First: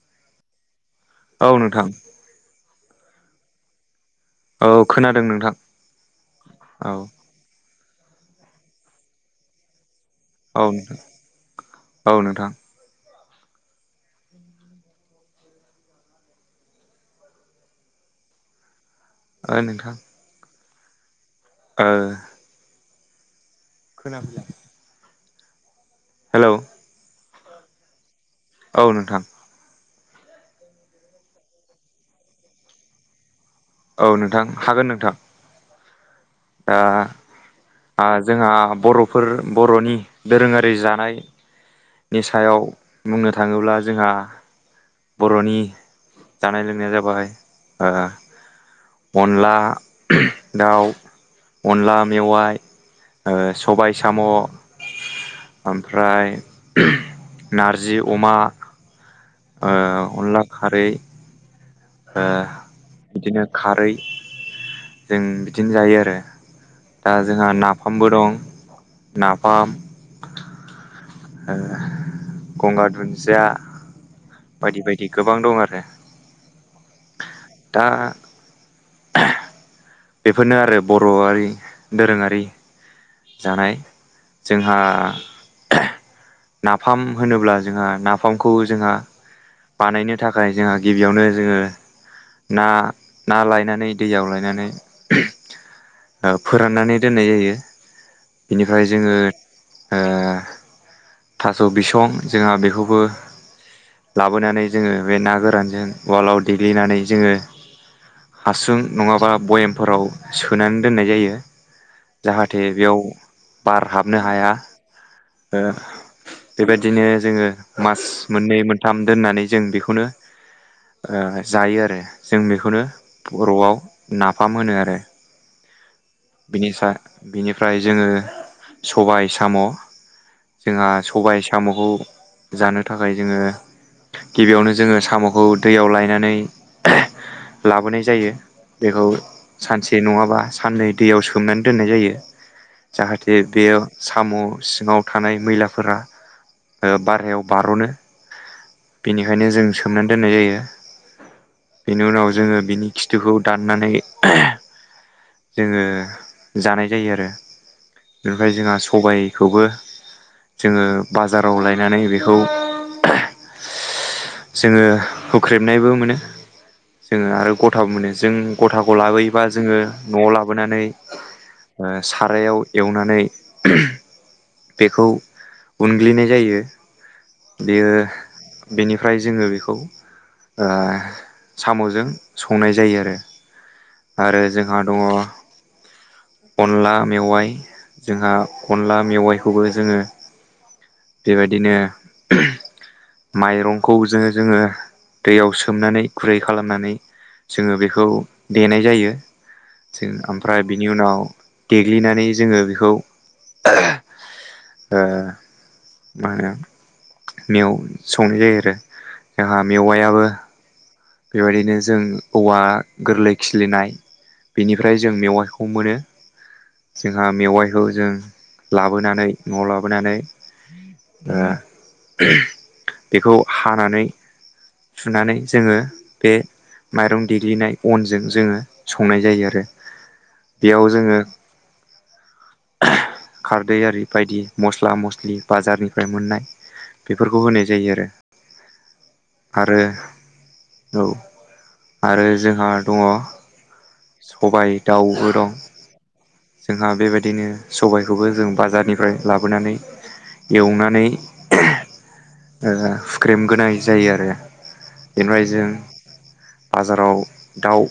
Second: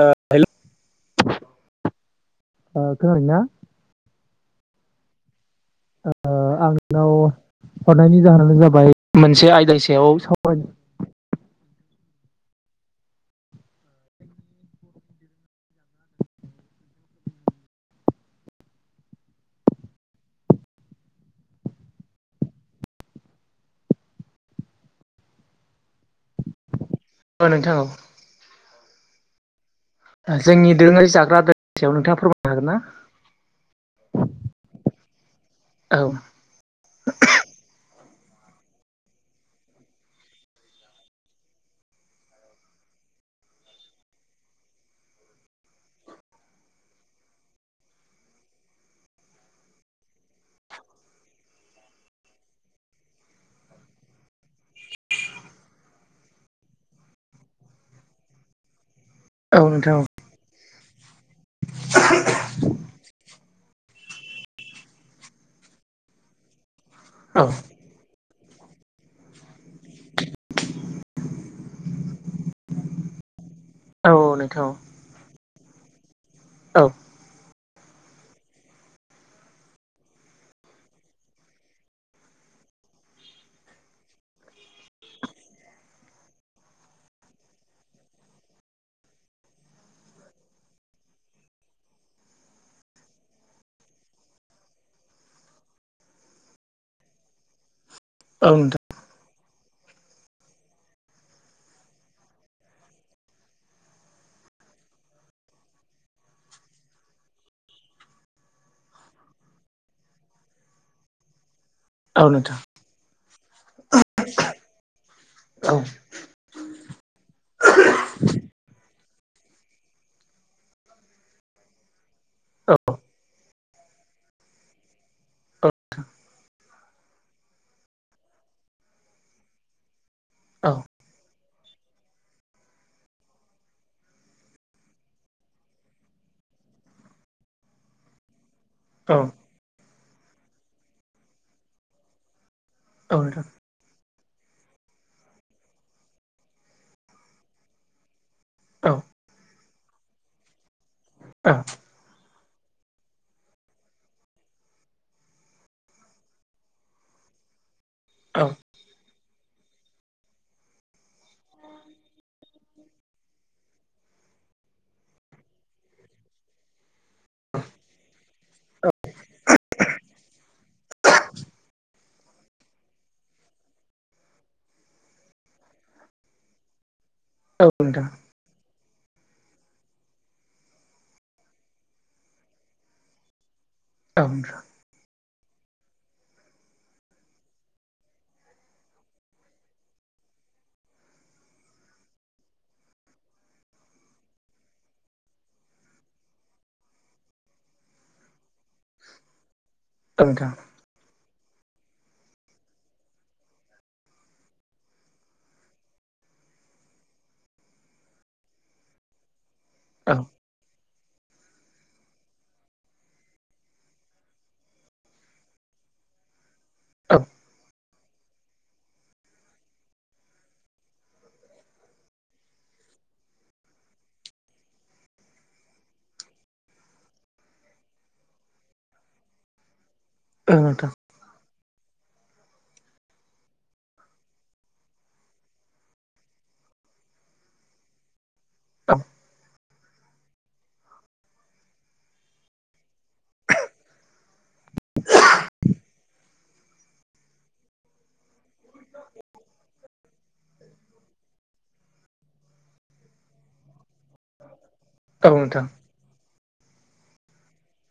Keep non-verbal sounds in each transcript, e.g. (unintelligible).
ओ हेल' औ नोंथां। ओ खोनादोंना? औ खोनादों नोंथां। ओ औ आंनाव हरनायनि जाहोनानो जाबाय मोनसे आयदानि सायाव औ सावरायनो नोंथां औ नोंथां। ओ नोंथां। ओ खोनाफैला। हेल' ओ नोंथां औ। औ नोंथां। जोंनि दोरोङारि जाग्रा (unintelligible) सायाव नोंथाङा फोरमायनो हागोन ना? औ नोंथां हागोन नोंथां। औ। ओ जोंहा बर'फोर बर'नि दोरोङारि जानाय नि सायाव बुंनो थाङोब्ला जोंहा बर'नि जानाय लोंनाया जाबाय ओ अनला दाउ अनला मेवाइ ओ सबाय साम' ओमफ्राय नारजि अमा औ ओ नोंथां अनला खारै ओ बिदिनो खारै जों बिदिनो जायो आरो दा औ जोंहा नाफामबो दं नाफाम (inaudible) ओ गंगार दुन्दिया औ नोंथां बायदि बायदि गोबां दं आरो औ। दा बेफोरनो आरो बर'आरि दोरोङारि जानाय जोंहा नाफाम होनोब्ला जोंहा नाफामखौ जोंहा बानायनो थाखाय जोंहा गिबियावनो जोङो ना-ना लायनानै दैयाव लायनानै ओ फोराननानै दोननाय जायो नोंथां बेनिफ्राय जोङो ओ थास' बिसं जोंहा बेखौबो लाबोनानै जोङो बे ना गोरानजों उवालाव देग्लिनानै जोङो हासुं नङाबा बयेमफोराव सोनानै दोननाय जायो औ नोंथां जाहाथे बेयाव बार हाबनो हाया ओ औ नोंथां औ औ बेबायदिनो जोङो मास मोननै मोन थाम दोननानै जों बेखौनो ओ जायो आरो जों बेखौनो बर'आव नाफाम होनो आरो ओ बिनिफा बिनिफ्राय जोङो सबाय साम' जोंहा सबाय साम'खौ जानो थाखाय जोङो गिबियावनो जोङो साम'खौ दैयाव लायनानै लाबोनाय जायो बेखौ सानसे नङाबा साननै दैयाव सोमनानै दोननाय जायो जाहाथे नोंथां बेयाव साम' सिङाव थानाय मैलाफोरा ओ बारहायाव बार'नो बेनिखायनो जों सोमनानै दोननाय जायो बेनि उनाव जोङो बिनि खिथुखौ दाननानै जोङो जानाय जायो आरो ओमफ्राय जोंहा सबाय खौबो जोङो बाजाराव लायनानै बेखौ जोङो हुख्रेबनायबो मोनो जोङो आरो गथाबो मोनो जों औ गथाखौ लाबोयोबा जोङो न'आव लाबोनानै ओ सारायाव एवनानै बेखौ उनग्लिनाय जायो नोंथां औ बेयो नोंथां बेनिफ्राय जोङो बेखौ ओ साम'जों संनाय जायो आरो आरो जोंहा दङ अनला मेवाइ जोंहा अनला मेवाइ खौबो जोङो बेबायदिनो माइरंखौ जों जोङो दैयाव सोमनानै गुरै खालामनानै जोङो बेखौ देनाय जायो जों आमफ्राय बिनि उनाव देग्लिनानै जोङो बेखौ ओ मा होनो मेव संनाय जायो आरो जोंहा मेवायाबो बेबायदिनो जों औवा गोरलै खिलिनाय बेनिफ्राय जों मेवाइखौ मोनो जोंहा मेवाइखौ जों लाबोनानै न'आव लाबोनानै ओ बेखौ हानानै सुनानै जोङो बे माइरं देग्लिनाय अनजों जोङो संनाय जायो आरो बेयाव जोङो खारदै आरि बायदि मस्ला - मस्लि बाजारनिफ्राय मोननाय बेफोरखौ होनाय जायो आरो औ आरो औ आरो जोंहा दङ सबाय दाउबो दं जोंहा बेबायदि दिनो सबाय खौबो जों बाजारनिफ्राय लाबोनानै एवनानै ओ हुख्रेमगोनाय जायो आरो औ बेनिफाय जों नोंथां बाजाराव दाउ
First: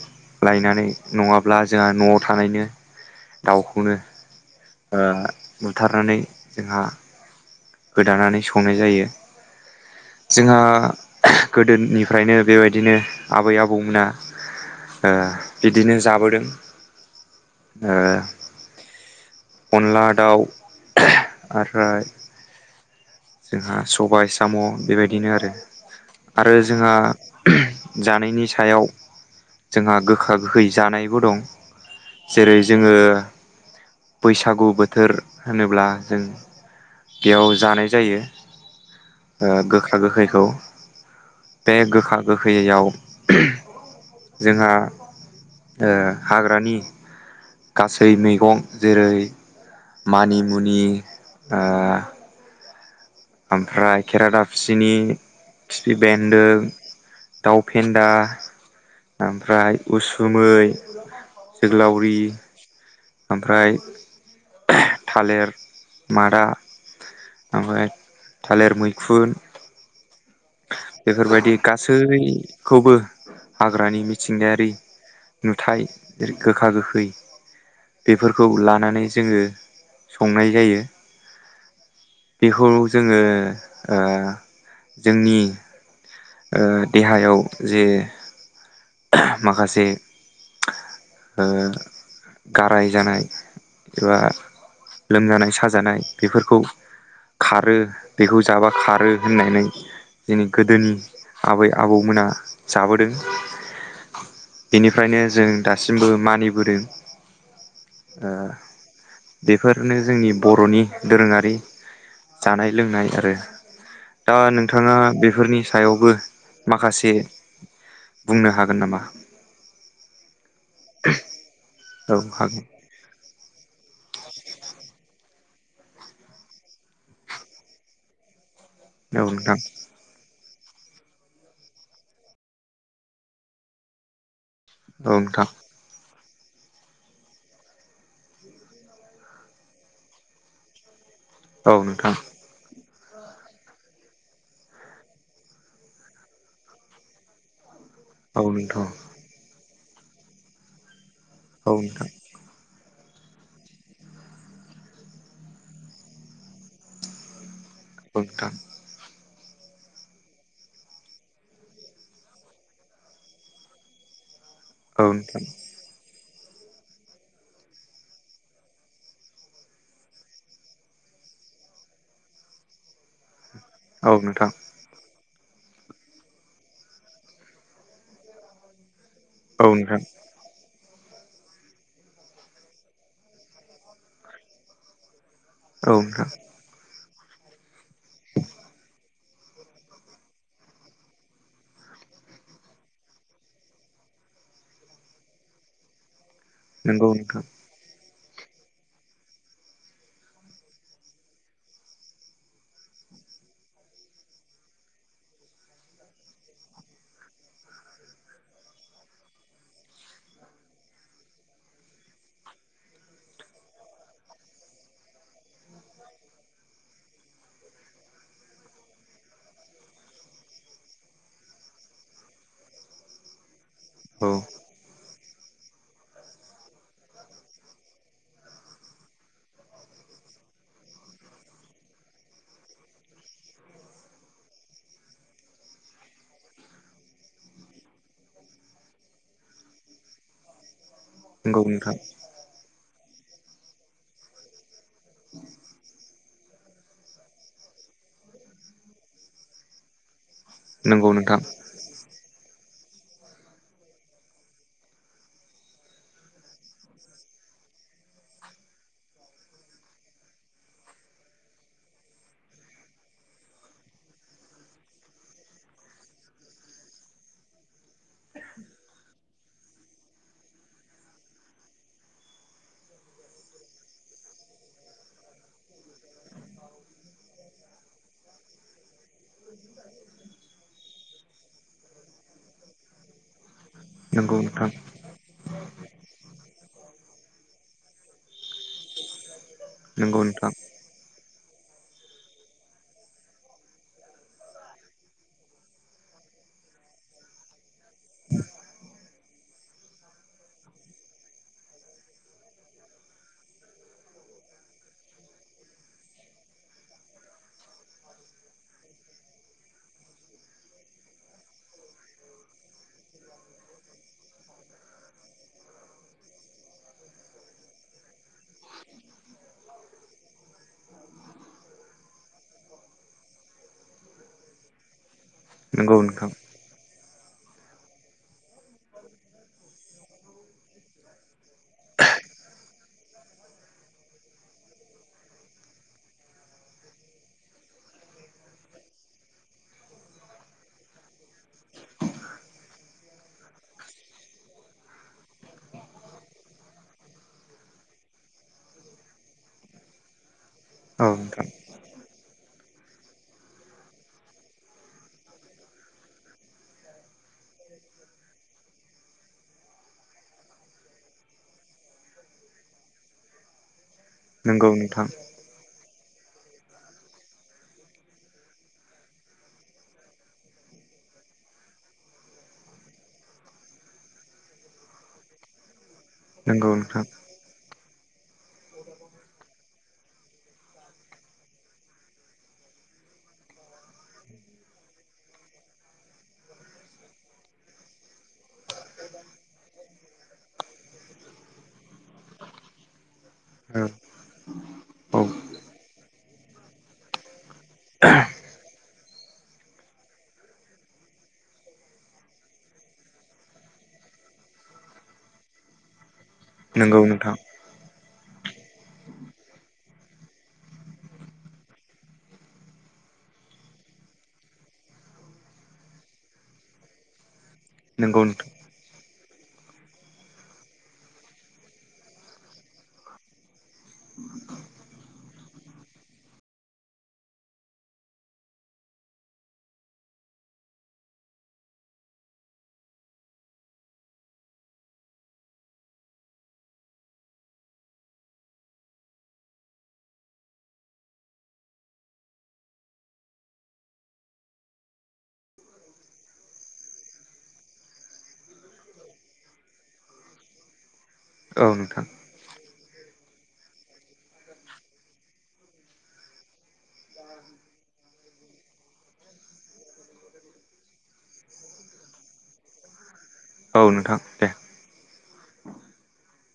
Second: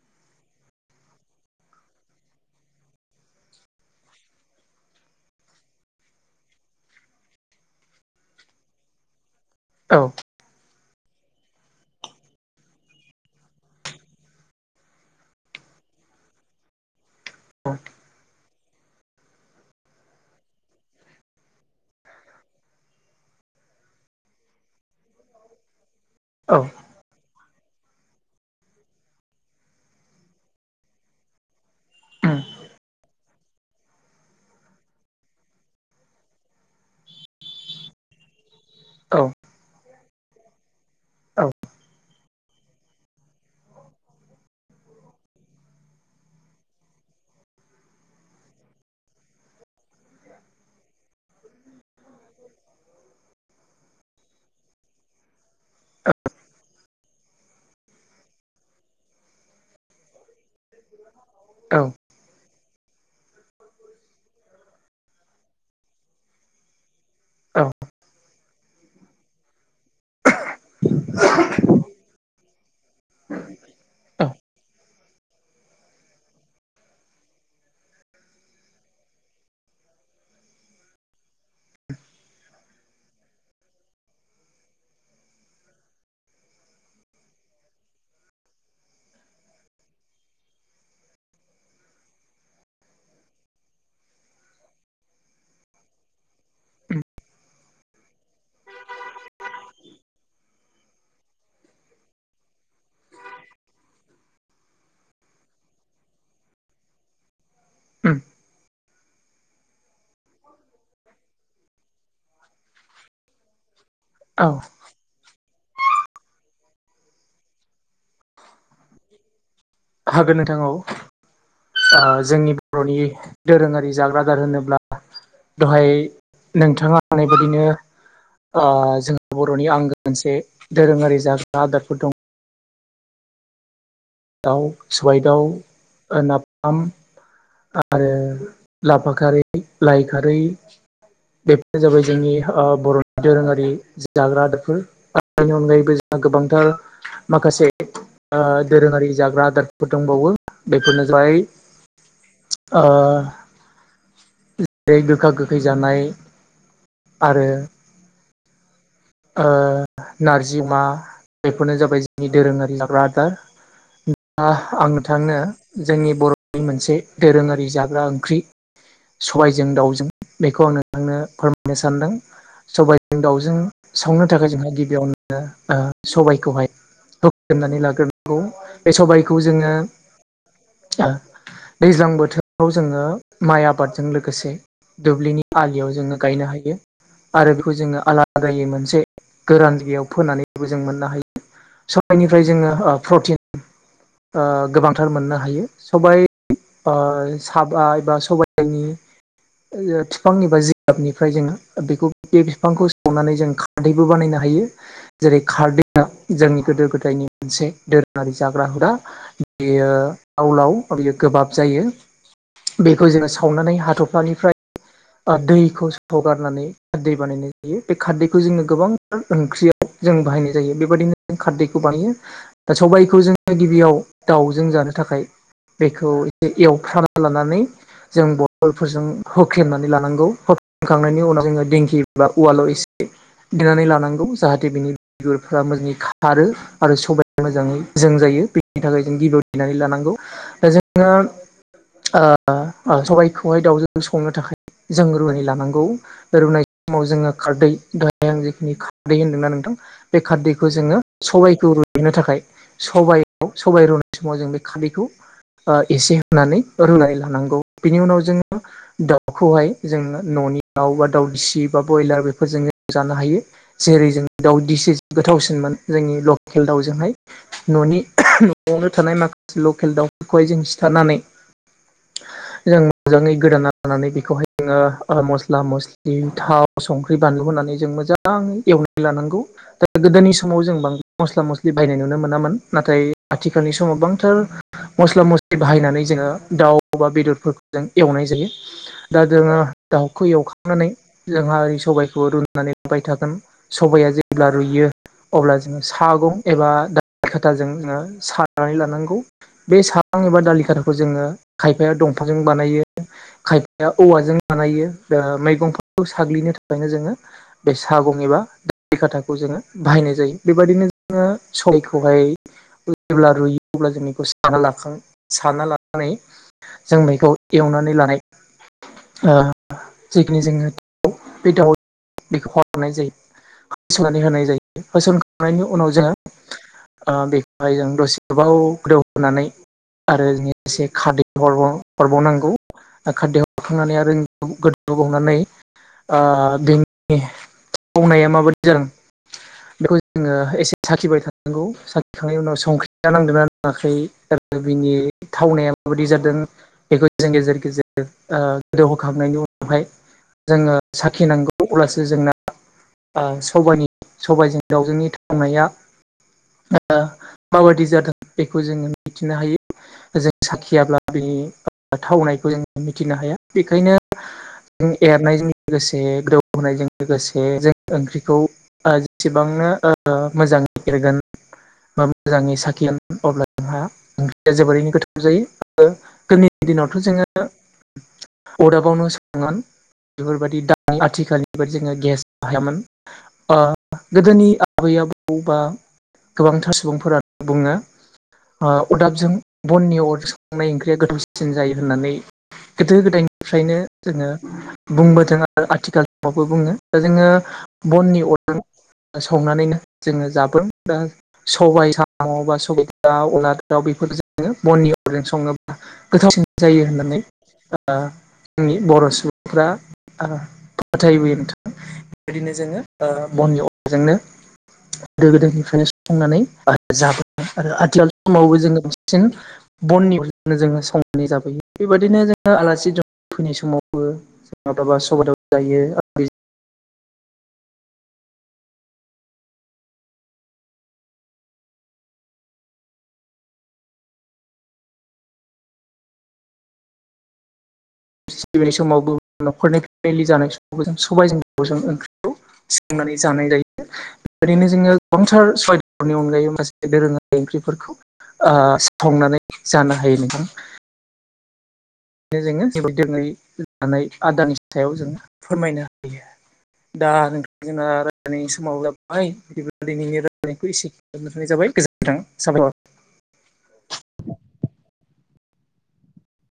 लायनानै नङाब्ला जोंहा न'आव थानायनो दाउखौनो ओ बुथारनानै जोंहा गोदानानै संनाय जायो औ जोंहा गोदोनिफ्रायनो बेबायदिनो आबै आबौमोना ओ बिदिनो जाबोदों अनला दाउ आफ्राय जोंहा सबाय साम' बेबायदिनो आरो आरो जोंहा जानायनि सायाव जोंहा गोखा गोखै जानायबो दं औ जेरै जोङो बैसागु बोथोर होनोब्ला जों बेयाव जानाय जायो ओ गोखा गोखैखौ औ बे गोखा गोखैयाव जोंहा ओ हाग्रानि गासै मैगं जेरै मानिमुनि ओ ओमफ्राय खेरादाफसिनि खिफि बेन्दों दाउफेन्दा ओमफ्राय उसुमै औ जोग्लावरि ओमफ्राय थालिर मादा ओमफ्राय थालिर मैखुन बेफोरबायदि गासैखौबो हाग्रानि मिथिंगायारि नुथाय गोखा गोखै बेफोरखौ लानानै जोङो संनाय जायो बेखौ जोङो ओ जोंनि ओ देहायाव जे माखासे ओ गाराय जानाय एबा लोमजानाय साजानाय बेफोरखौ खारो बेखौ जाबा खारो होननानै जोंनि गोदोनि आबै आबौमोना जाबोदों बेनिफ्रायनो जों दासिमबो मानिबोदों बेफोरनो जोंनि बर'नि दोरोङारि जानाय लोंनाय आरो दा औ नोंथाङा बेफोरनि सायावबो माखासे बुंनो हागोन नामा हागोन नोंथां औ ओ औ जोंनि हागोन बर'नि दोरोङारि जाग्रा दार होनोब्ला दहाय नोंथाङा होननाय बादिनो ओ औ जोंहा नोंथां बर'नि आंगो मोनसे दोरोङारि जाग्रा आदारफोर दं दाउ सबाय औ नोंथां दाउ नाफाम आरो लाफा खारै लाइ खारै औ बेफोरनो जाबाय नोंथां जोंनि ओ बर'नि दोरोङारि जाग्रा आदारफोरनि अनगायैबो जोंहा गोबांथार माखासे औ ओ नोंथां दोरोङारि जाग्रा आदारफोर दंबावो बेफोरनो जाबाय औ नोंथां ओ जेरै गोखा गोखै जानाय आरो औ नोंथां ओ नारजि अमा बेफोरनो जाबाय जोंनि दोरोङारि जाग्रा आदार आ औ थांनो नोंथां जोंनि बर'नि मोनसे दोरोङारि जाग्रा ओंख्रि सबायजों दाउजों बेखौ आं नोंथांनो फोरमायनो सानदों सबायाइजों दाउजों औ संनो थाखाय नोंथां जोंहा गिबियावनो सबायखौहायनानै लाग्रोनांगौ बे सबायखौ खौ औ जोङो नोंथां दैज्लां बोथोराव जोङो माइ आबादजों लोगोसे दुब्लिनि आलियाव औ जोङो नोंथां गायनो हायो आरो बेखौ जोङो आला आदायै मोनसे गोरानगायाव फोनानैबो जों मोननो हायो सबायाइनिफ्राय जोङो प्रटिन ओ गोबांथार मोननो हायो सबाय ओ नंगौ नोंथां साबा एबा सबायाइनि ओ बिफांनिबा जिगाबनिफ्राय जोङो बेखौ बे बिफांखौ सनानै जों खारदैबो बानायनो हायो जेरै खारदैआ जोंनि गोदो गोदायनि मोनसे दोरोङारि जाग्रा हुदा बेयो लावलाव बेयो गोबाब जायो बेखौ जोङो सावनानै हाथफ्लानिफ्राय बा दैखौ सगारनानै दै बानायनाय बे खारदैखौ जोङो गोबांथार ओंख्रियाव जों बाहायनाय जायो बेबायदिनो जों खारदैखौ बानायो दा सबायखौ जोङो गिबियाव औ दाउजों जानो थाखाय बेखौ ए (unintelligible) एवफ्रामना लानानै जों बथलफोरजों होखेमनानै लानांगौ होखेमखांनायनि उनाव जोङो दिंखि बा उवाल इसे देनानै लानांगौ जाहाथे बिनि बिगुरफ्रा मोजाङै खारो आरो सबाय मोजाङै जों जायो बेनि थाखाय जों (unintelligible) गिनानै लानांगौ दा जों ङो नंगौ नोंथां ओ सबायाइखौहाय दाावजों संनो थाखाय जों रु (unintelligible) लानांगौ रुनाय समाव जोङो खारदै दाहाय आं जेखिनि खारदै होन्दोंना नोंथां बे खारदैखौ जोङो नंगौ नोंथां सबायखौ रुइनो थाखाय सबयाव सबायाइ रुनाय समाव जों बे खारदैखौ ओ एसे होनानै रुनानै लानांगौ बिनि उनाव जोङो दाउखौहाय जोङो न' (unintelligible) बा बयलार बेफोरजोंनो जानो हायो जेरै जों दाउदिसिस गोथावसिनमोन जोंनि लके लखेल दाउजोंहाय न'नि न'आवनो थानाय माखासे लकेल दाउफोरखौहाय जों सिथारनानै जों मोजाङै गोदाना लानानै बेखौहाय जोङो मस्ला मस्लि थाव संख्रि बानलु होननानै जों मोजाङै एवनानै लानांगौ दा गोदोनि समाव जों बांद्राय मस्ला मस्ला मस्लि बायनाय नुनो मोनामोन नाथाय आथिखाल फोरनि समाव गोबांथार नंगौ नोंथां मस्ला मस्लि बाहायनानै जोङो दाउ बा बेदरफोर (unintelligible) जों एवनाय जायो दा जोङो नंगौ दाउखौ नोंथां एवखांनानै जोंहा सबाइखौ रुनानै लुबाय थागोन सबाइआ जेब्ला रुयो अब्ला जोङो सागं एबा दालि खाथाजों जोङो सानानै लानांगौ बे साहां एबा दालि खाथाखौ जोङो खायफाया दं (unintelligible) जों बानाय खाय औ जों बानाय ओ मैगं (unintelligible) खौ साग्लिनो थाखायनो जोङो बे सागं एबा दालि खाथाखौ जोङो बाहायनाय जायो बेबायदिनो जोङो सयखौहाय जेब्ला रुयो अब्ला जों बेखौ साना लाखां साना लानानै जों बेखौ एवनानै लानाय ओ जिखिनि जोङो बे दाउ (unintelligible) जायो होसोननानै होनाय जायो होसन खांनायनि उनाव नंगौ जोङो नोंथां ओ बेखौहाय जों दसे गोबाव गोदौ होनानै आरो एसे खादै हरबाव हरबावनांगौ खारदैयाव हरखांनानै आरो गोदौ बावनानै ओ बेनि मावनाया माबादि जादों बेखौ जोङो एसे साखिबाय थानांगौ साखिखांनायनि उनाव संख्रिया नांदोंना नाङाखै बिनि थावनाया माबायदि जादों बेखौ जों गेजेर गेजेर ओ गोदौ होखांनायनि जोङो औ नोंथां साखिनांगौ अब्लासो जोंना ओ सबानि सबायजों दाउजोंनि थावनाया ओ माबादि जादों बेखौ जोङो मिथिनो हायो। जों साखियाब्ला बिनि थावनायखौ जोङो मिथिनो हाया बेखायनो नोंगौ जों नोंथां। एरनायजों लोगोसे। दौ होनायजों लोगोसे जों ओंख्रिखौ जेसेबांनो मोजाङै। जागोन। बा मोजाङै साखिना अब्ला जोंहा ओंख्रोया जोबोरैनो गोथाव जायो। नंगौ गोदोनि दिनावथ' नोंथां जोङो अरदाबावनो सङोमोन। बेफोरबायदि दा आथिखालनि बदि जोङो गेस बाहाया मोन गोदोनि आबै। आबौ गोबांथार सुबुंफोरानो बुङो। अरदाबजों बननि अर सखांनाय ओंख्रिया गोथौसिसिन जायो होननानै। गोदो गोदायनिफ्रायनो औ जोङो। बुंबोदों आरो आथिखालावबो बुङो दा जोङो बननि अरजों। संनानैनो जोङो जाबो दा सबायाइ साम' बा सबाय दा अनलाजों दाउ। बेफोरखौ बननि अरजों संओबा गोथावसिन। जायो। नंगौ नोंथां फोथायबोयो नोंथां बेबायदिनो जोङो बननि अरजोंनो। गोदो गोदायनिफ्रायनो सुफंनानै जाबोदों आरो आथिखाल नंगौ नोंथां समावबो जोङो। बांसिन बननि अरजोङो संनानै जाबोयो बेबायदिनो जोङो आलासि फैनाय समाव। माब्लाबा सबादाब जायो आरो। सिबिनाय समाव न'खरनि फेलि जानाय समावबो जों सबाइजों जों ओंख्रिखौ। सोंनानै जानाय जायो। ओरैनो जोङो गोबंथार सयदनि अनगायै माखासे दोरोङारि ओंख्रिफोरखौ। ओ सावनानोय जानो हायो नोंथां। औ नोंथां। बेनो जोङो जेबो दोङै जानाय आदानि सायाव जोङो फोरमायनो हायो। दा नोंथांमोनहा रायलायनाय समाव जाबबाय बिदिब्ला दिनैनि रायलायनायखौ एसे खालामनो थानाय जाबाय। गोजोन्थों साबायखर। औ नोंथां दे।